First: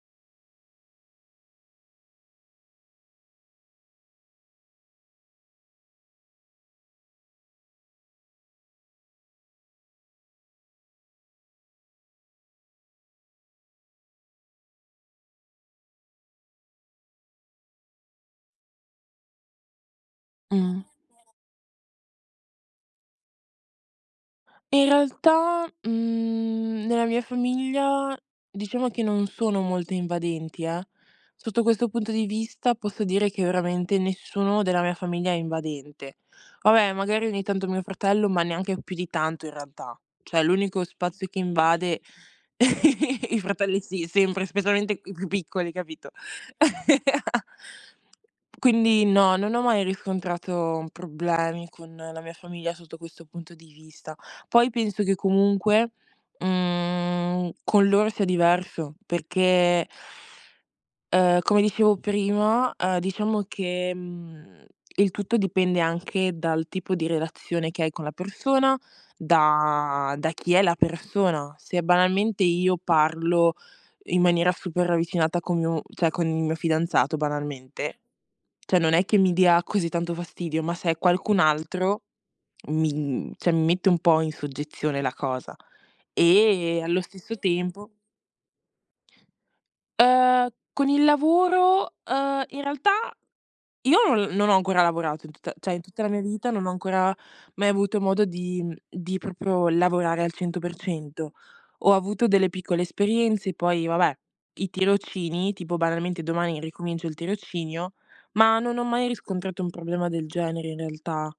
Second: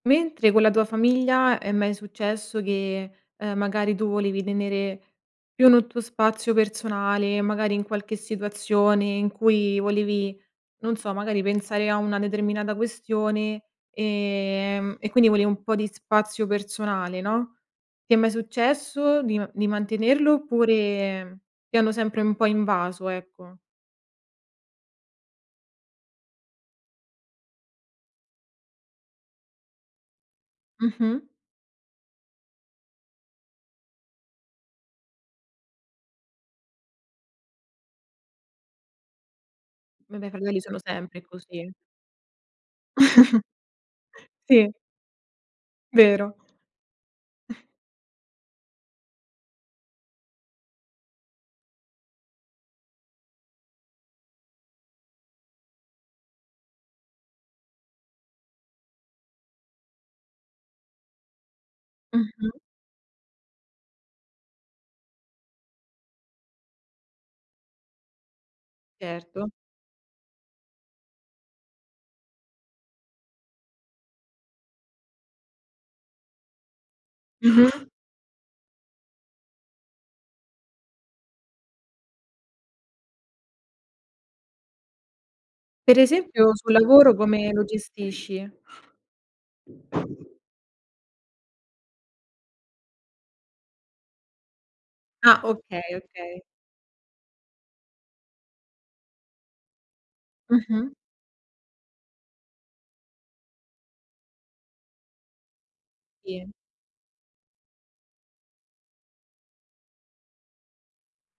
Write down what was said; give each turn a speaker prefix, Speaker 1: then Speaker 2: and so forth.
Speaker 1: Mentre con la tua famiglia è mai successo che, ehm, magari, tu volevi tenere più n tuo spazio personale e, magari, in qualche situazione in cui volevi, non so, magari, pensare a una determinata questione, ehm, e quindi volevi un po' di spazio personale, no, ti è mai successo di ma di mantenerlo
Speaker 2: Mh.
Speaker 1: oppure ti hanno sempre un po' invaso, ecco?
Speaker 2: In realtà, mhmm, nella mia famiglia, diciamo che non sono molte invadenti, eh,
Speaker 1: Mh-mh.
Speaker 2: sotto questo punto di vista, posso dire che, veramente, nessuno della mia famiglia è invadente. Vabbè, magari, ogni tanto, mio fratello, ma neanche più di tanto, in realtà.
Speaker 1: Vabbè, i
Speaker 2: Cioè,
Speaker 1: fratelli sono
Speaker 2: l'unico
Speaker 1: sempre
Speaker 2: spazio che
Speaker 1: così.
Speaker 2: invade i fratelli sì, sempre
Speaker 1: Sì.
Speaker 2: specialmente i più piccoli, capito?
Speaker 1: Vero.
Speaker 2: Quindi no, non ho mai riscontrato problemi con la mia famiglia sotto questo punto di vista. Poi penso che, comunque, mhmm, con loro sia diverso, perché ehm, come dicevo
Speaker 1: Mh-mh.
Speaker 2: prima, ehm, diciamo che, mhmm, il tutto dipende anche dal tipo di relazione che hai con la persona,
Speaker 1: Certo.
Speaker 2: da da chi è la persona. Se, banalmente, io parlo in maniera super ravvicinata con mio cioè con il mio fidanzato,
Speaker 1: Mh-mh.
Speaker 2: banalmente, cioè non è che mi dia così tanto fastidio, ma se è qualcun altro, mi, mhmm cioè, mi mette un po' in soggezione la cosa.
Speaker 1: Per esempio, sul
Speaker 2: E, allo
Speaker 1: lavoro
Speaker 2: stesso
Speaker 1: come lo
Speaker 2: tempo
Speaker 1: gestisci?
Speaker 2: Uhm, con il lavoro, uhm, in realtà io l non ho ancora lavorato in
Speaker 1: Ah,
Speaker 2: tutta cioè in
Speaker 1: okay,
Speaker 2: tutta la mia
Speaker 1: okay.
Speaker 2: vita non ho ancora mai avuto modo di, mhmm, di proprio lavorare al cento per
Speaker 1: Mh-mh.
Speaker 2: cento. Ho avuto delle piccole esperienze, poi, vabbè, i tirocini, tipo, banalmente,
Speaker 1: Sì.
Speaker 2: domani ricomincio il tirocinio. Ma non ho mai riscontrato un problema del genere, in realtà.